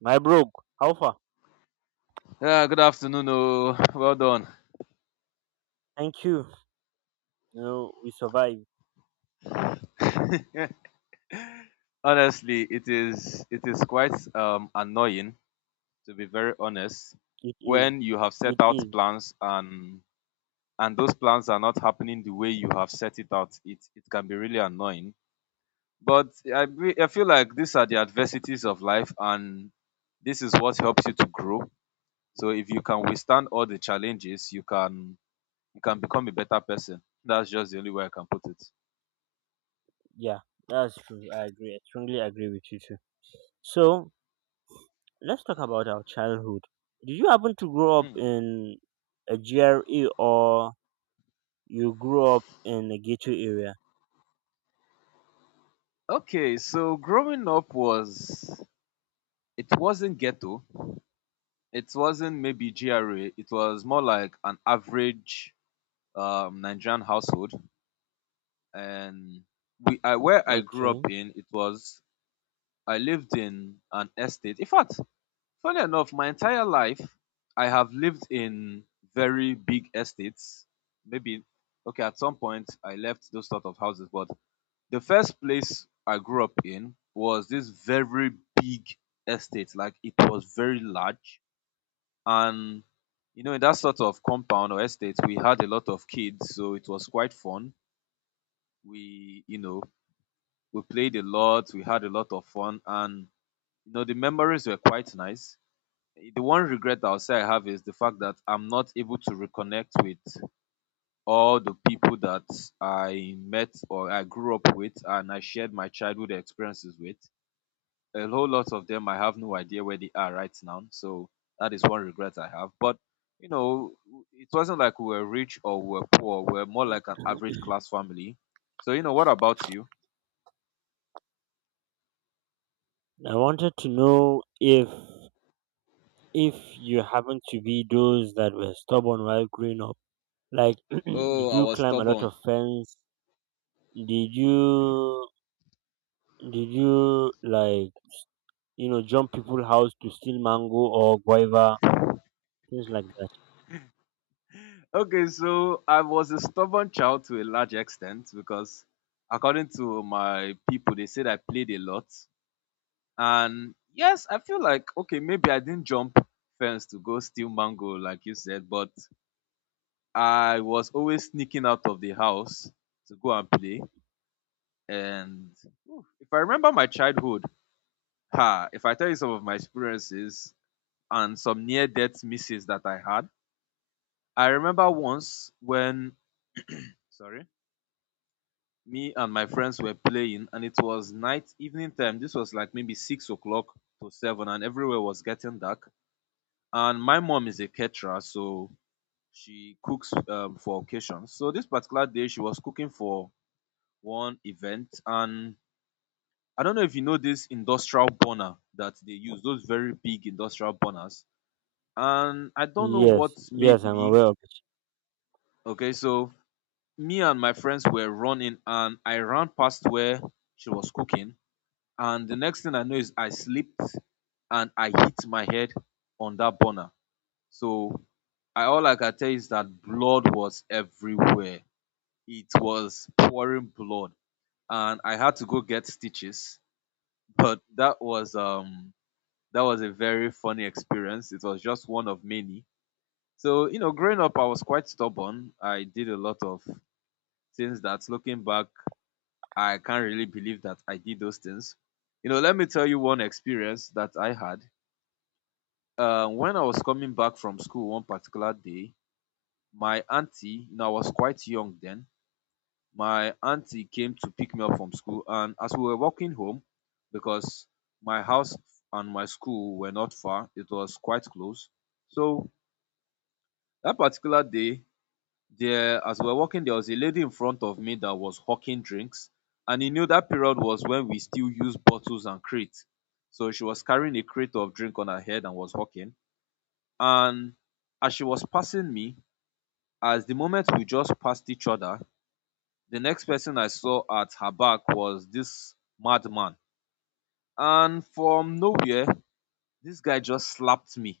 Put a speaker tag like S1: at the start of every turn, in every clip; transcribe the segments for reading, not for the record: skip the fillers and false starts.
S1: My bro, how far?
S2: Yeah, good afternoon. Oh, well done.
S1: Thank you. You know, we survived.
S2: Honestly, it is quite annoying, to be very honest,
S1: It is.
S2: when you have set
S1: It
S2: out
S1: is.
S2: plans and those plans are not happening the way you have set it out. It can be really annoying. But I feel like these are the adversities of life, and this is what helps you to grow. So if you can withstand all the challenges, you can become a better person. That's just the only way I can put it.
S1: Yeah, that's true. I agree. I strongly agree with you too. So let's talk about our childhood. Did you happen to grow up
S2: Hmm.
S1: in a GRE or you grew up in a ghetto area?
S2: Okay, so growing up was, it wasn't ghetto. It wasn't maybe GRA. It was more like an average Nigerian household. And where I grew
S1: Okay.
S2: up in, it was, I lived in an estate. In fact, funny enough, my entire life I have lived in very big estates. Maybe, okay, at some point I left those sort of houses, but the first place I grew up in was this very big estate. Like it was very large. And you know, in that sort of compound or estate, we had a lot of kids, so it was quite fun. We, you know, we played a lot, we had a lot of fun, and you know, the memories were quite nice. The one regret I'll say I have is the fact that I'm not able to reconnect with all the people that I met or I grew up with and I shared my childhood experiences with. A whole lot of them I have no idea where they are right now. So that is one regret I have. But you know, it wasn't like we were rich or we were poor. We were more like an average class family. So you know, what about you?
S1: I wanted to know if you happen to be those that were stubborn while growing up. Like, did
S2: Oh, I
S1: you
S2: was
S1: climb a lot
S2: stubborn.
S1: of fence? Did you Did you like jump people house to steal mango or guava things like that?
S2: Okay, so I was a stubborn child to a large extent because according to my people, they said I played a lot. And yes, I feel like okay, maybe I didn't jump fence to go steal mango like you said, but I was always sneaking out of the house to go and play. And oof, if I remember my childhood, ha, if I tell you some of my experiences and some near death misses that I had, I remember once when, sorry, me and my friends were playing and it was night, evening time. This was like maybe 6 o'clock to seven, and everywhere was getting dark. And my mom is a caterer, so she cooks for occasions. So this particular day, she was cooking for one event and I don't know if you know this industrial burner that they use, those very big industrial burners. And I don't know what
S1: Yes, yes,
S2: made
S1: I'm
S2: me.
S1: aware of it.
S2: Okay, so me and my friends were running and I ran past where she was cooking. And the next thing I know is I slipped and I hit my head on that burner. So I all I can tell is that blood was everywhere. It was pouring blood. And I had to go get stitches, but that was a very funny experience. It was just one of many. So you know, growing up I was quite stubborn. I did a lot of things that, looking back, I can't really believe that I did those things. You know, let me tell you one experience that I had. When I was coming back from school one particular day, my auntie, you know I was quite young then, my auntie came to pick me up from school, and as we were walking home, because my house and my school were not far, it was quite close, so that particular day, there as we were walking, there was a lady in front of me that was hawking drinks. And you know that period was when we still used bottles and crates, so she was carrying a crate of drink on her head and was hawking. And as she was passing me, as the moment we just passed each other, the next person I saw at her back was this madman. And from nowhere, this guy just slapped me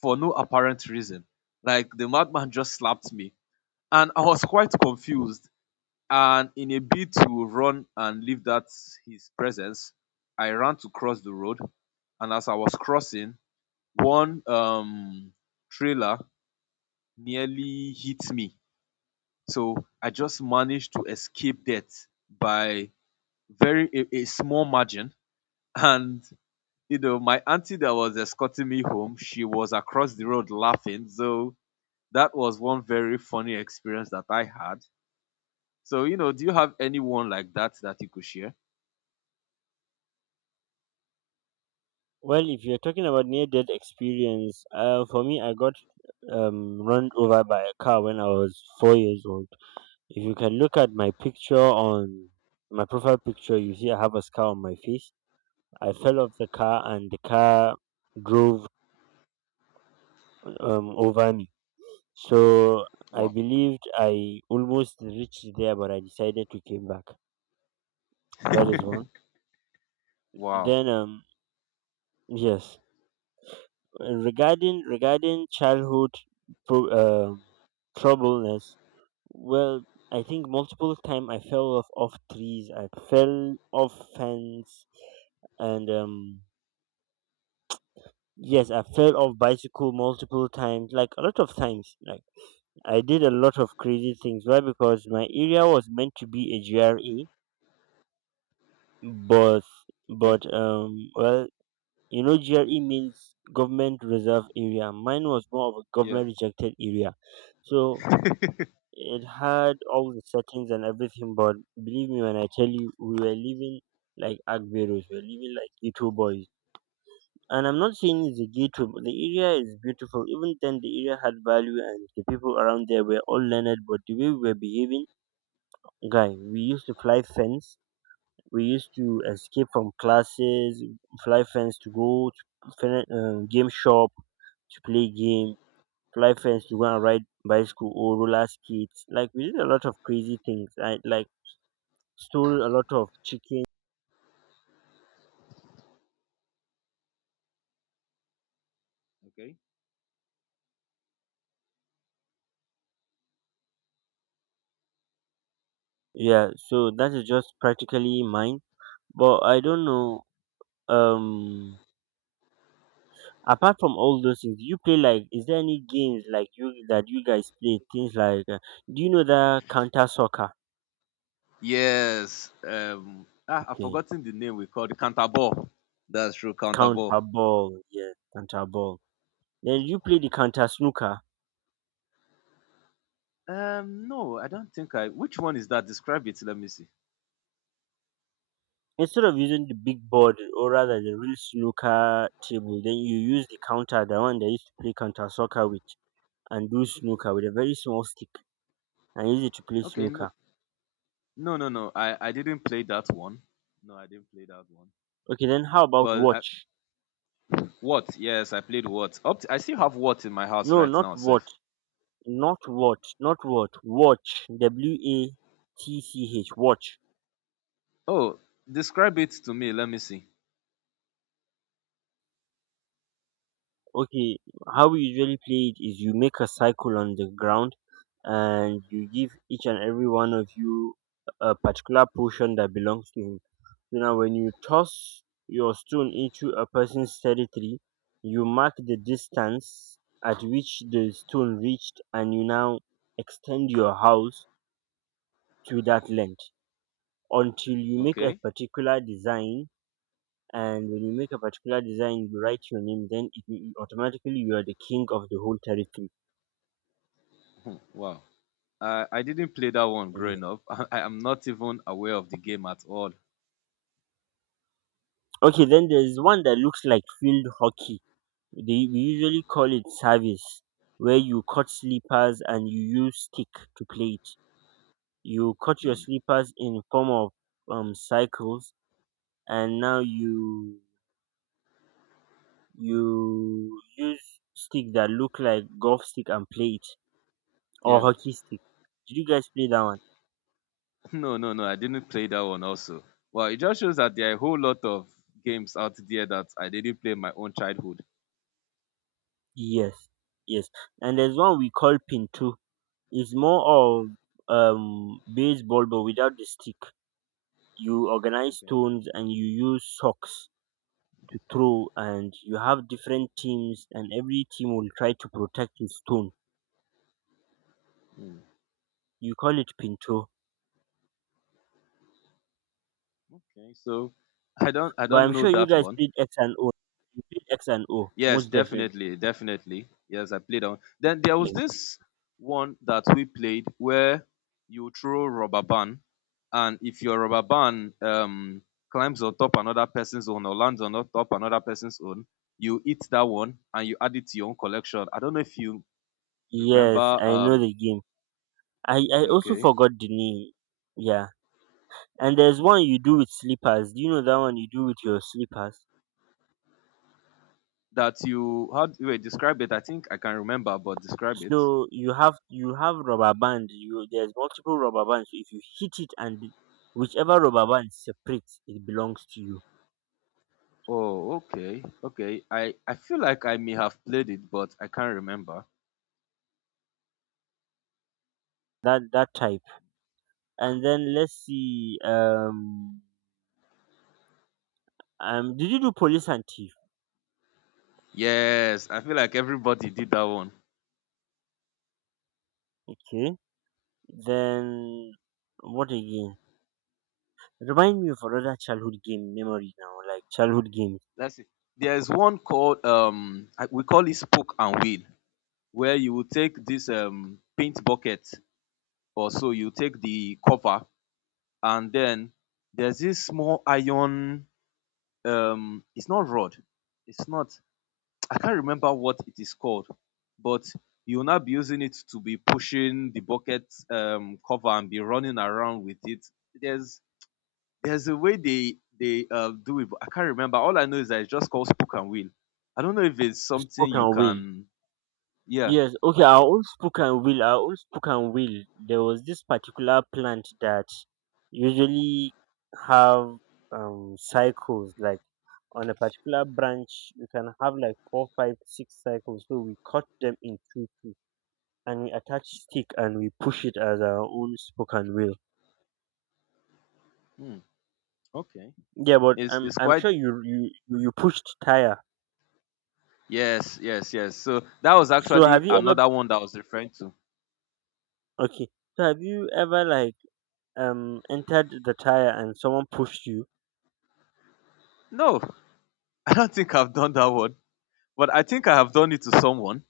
S2: for no apparent reason. Like the madman just slapped me. And I was quite confused. And in a bid to run and leave that, his presence, I ran to cross the road. And as I was crossing, one trailer nearly hit me. So I just managed to escape death by a small margin. And you know, my auntie that was escorting me home, she was across the road laughing. So that was one very funny experience that I had. So you know, do you have anyone like that that you could share?
S1: Well, if you're talking about near-death experience, for me, I got run over by a car when I was 4 years old. If you can look at my picture on my profile picture, you see I have a scar on my face. I fell off the car and the car drove over me. So I
S2: Wow.
S1: believed I almost reached there, but I decided to came back. That is one.
S2: Wow.
S1: Then yes, regarding childhood pro- um troubleness, well, I think multiple time I fell off trees. I fell off fence, and yes, I fell off bicycle multiple times, like a lot of times. Like I did a lot of crazy things. Why? Because my area was meant to be a GRA, but
S2: Okay.
S1: well, GRE means government reserve area. Mine was more of a
S2: Yeah.
S1: government rejected area, so it had all the settings and everything. But believe me when I tell you, we were living like Agberos, we were living like ghetto boys. And I'm not saying it's a ghetto, but the area is beautiful. Even then, the area had value, and the people around there were all learned. But the way we were behaving, guy, we used to fly fence. We used to escape from classes, fly fence to go to game shop to play game, fly fence to go and ride bicycle or roller skates. Like we did a lot of crazy things. I like stole a lot of chicken.
S2: Okay.
S1: Yeah, so that is just practically mine. But I don't know. Um, apart from all those things, do you play like? Is there any games like you that you guys play? Things like, do you know that counter soccer?
S2: Yes, I've
S1: Okay,
S2: forgotten the name. We called the counterball. That's true. Counterball.
S1: counter ball. Yeah, counter ball. Then you play the counter snooker.
S2: No, I don't think I which one is that? Describe it, let me see.
S1: Instead of using the big board or rather the real snooker table, then you use the counter, the one they used to play counter soccer with, and do snooker with a very small stick and use it to play
S2: Okay, no.
S1: snooker.
S2: No, no, no. I didn't play that one. No, I didn't play that one.
S1: Okay, then how about
S2: Well, I,
S1: watch?
S2: what? Yes, I played what? Up to, I still have what in my house
S1: No,
S2: right
S1: not
S2: now, Seth.
S1: watch, not watch, not watch, watch. W A T C H, watch.
S2: Oh, describe it to me. Let me see.
S1: Okay, how we usually play it is you make a circle on the ground and you give each and every one of you a particular portion that belongs to him. So now, when you toss your stone into a person's territory, you mark the distance at which the stone reached, and you now extend your house to that length until you make a
S2: Okay.
S1: particular design. And when you make a particular design, you write your name, then automatically you are the king of the whole territory.
S2: Hmm, wow. I didn't play that one
S1: Mhm.
S2: growing up. I am not even aware of the game at all.
S1: Okay, then there's one that looks like field hockey. They, we usually call it service, where you cut slippers and you use stick to play it. You cut your slippers in form of circles, and now you use stick that look like golf stick and play it or
S2: Yeah.
S1: hockey stick. Did you guys play that one?
S2: No, no, no. I didn't play that one also. Well, it just shows that there are a whole lot of games out there that I didn't play in my own childhood.
S1: Yes, yes. And there's one we call pin two. It's more of baseball but without the stick. You organize
S2: Okay.
S1: stones and you use socks to throw, and you have different teams, and every team will try to protect his stone.
S2: Hmm,
S1: You call it pinto.
S2: okay. So I don't I
S1: But
S2: don't
S1: I'm
S2: know
S1: sure you
S2: that
S1: guys
S2: one.
S1: played X and O. You played X and O,
S2: Yes,
S1: most definitely.
S2: definitely, definitely. Yes, I played that one. Then there was
S1: Yes,
S2: this one that we played where you throw rubber band, and if your rubber band climbs on top another person's own or lands on top another person's own, you eat that one and you add it to your own collection. I don't know if you
S1: yes,
S2: remember.
S1: I know the game. I also
S2: Okay,
S1: forgot the name. Yeah, and there's one you do with slippers. Do you know that one you do with your slippers?
S2: that you how do-, wait, describe it? I think I can remember, but describe it.
S1: So you have rubber band. You There's multiple rubber bands. So if you hit it and whichever rubber band separates, it belongs to you.
S2: Oh, okay, okay. I feel like I may have played it, but I can't remember.
S1: That type. And then let's see. Did you do police and thief?
S2: Yes, I feel like everybody did that one.
S1: Okay. Then what again? Remind me of another childhood game memory now, like childhood games.
S2: Let's see. There's one called we call it spoke and wheel, where you will take this paint bucket, or so you take the cover, and then there's this small iron, it's not rod. It's not, I can't remember what it is called, but you'll now be using it to be pushing the bucket, cover, and be running around with it. There's There's a way they do it, but I can't remember. All I know is that it's just called spook and wheel. I don't know if it's something you
S1: Spoken will,
S2: can. Yeah.
S1: yes, okay, our own spoken will, our own spoken will. There was this particular plant that usually have cycles like on a particular branch you can have like four, five, six cycles. So we cut them in two two and we attach stick and we push it as our own spoken will.
S2: Hmm. Okay.
S1: Yeah, but
S2: It's
S1: I'm
S2: quite.
S1: sure you pushed tire.
S2: Yes, yes, yes. So that was
S1: So have
S2: actually
S1: you ever
S2: another one that I was referring to.
S1: okay? So have you ever like entered the tire and someone pushed you?
S2: No, I don't think I've done that one, but I think I have done it to someone.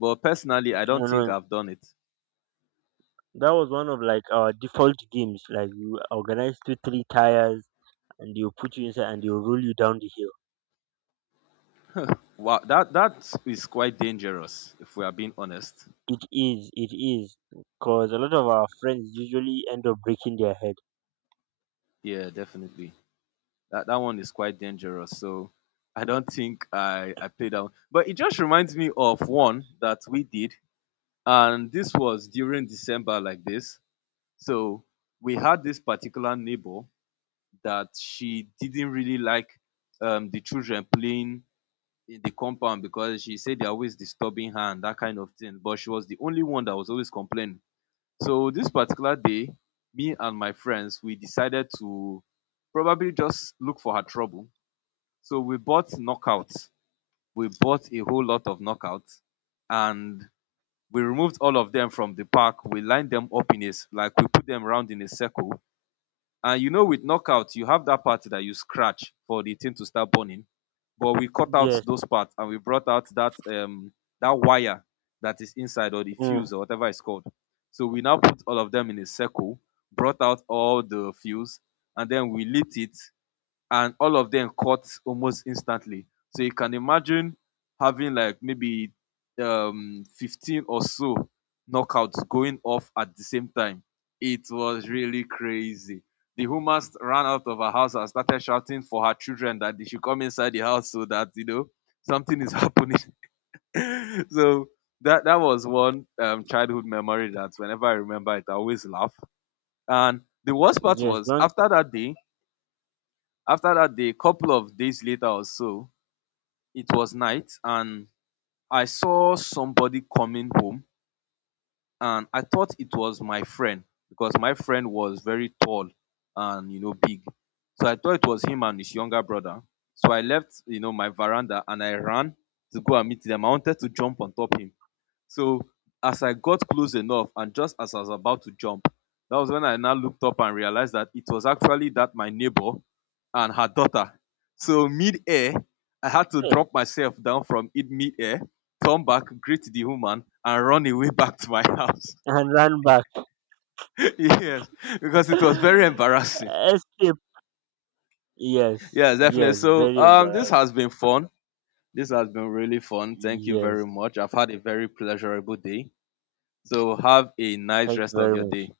S2: But personally, I
S1: Oh
S2: don't think
S1: no,
S2: I've done it.
S1: that was one of like our default games. Like you organize two three tires and they'll put you inside and they'll roll you down the hill.
S2: Wow, that is quite dangerous, if we are being honest.
S1: It is because a lot of our friends usually end up breaking their head.
S2: Yeah, definitely. That one is quite dangerous. So I don't think I played that one. But it just reminds me of one that we did, and this was during December like this. So we had this particular neighbor that she didn't really like, the children playing in the compound, because she said they're always disturbing her and that kind of thing. But she was the only one that was always complaining. So this particular day, me and my friends we decided to probably just look for her trouble, so we bought knockouts. We bought a whole lot of knockouts, and we removed all of them from the pack. We lined them up in a, like we put them round in a circle. And you know, with knockouts, you have that part that you scratch for the thing to start burning. But we cut out
S1: Yes,
S2: those parts and we brought out that that wire that is inside, or the
S1: mm,
S2: fuse or whatever it's called. So we now put all of them in a circle, brought out all the fuse, and then we lit it, and all of them caught almost instantly. So you can imagine having like maybe 15 or so knockouts going off at the same time. It was really crazy. The woman ran out of her house and started shouting for her children that they should come inside the house so that you know something is happening. So that was one childhood memory that whenever I remember it, I always laugh. And the worst part
S1: yes,
S2: was
S1: don't
S2: after that day, couple of days later or so, it was night and I saw somebody coming home and I thought it was my friend because my friend was very tall and you know big. So I thought it was him and his younger brother. So I left, you know, my veranda and I ran to go and meet them. I wanted to jump on top him. So as I got close enough and just as I was about to jump, that was when I now looked up and realized that it was actually that my neighbor and her daughter. So mid-air, I had to
S1: eh,
S2: drop myself down from it mid-air, turn back, greet the woman, and run away back to my house.
S1: and run back.
S2: Yes, because it was very embarrassing.
S1: Escape. Yes,
S2: Yes, definitely.
S1: yes,
S2: So
S1: very
S2: this
S1: embarrassed.
S2: has been fun. This has been really fun. Thank you
S1: Yes,
S2: very much. I've had a very pleasurable day. So have a nice
S1: thank you
S2: rest of
S1: very
S2: your
S1: much.
S2: day.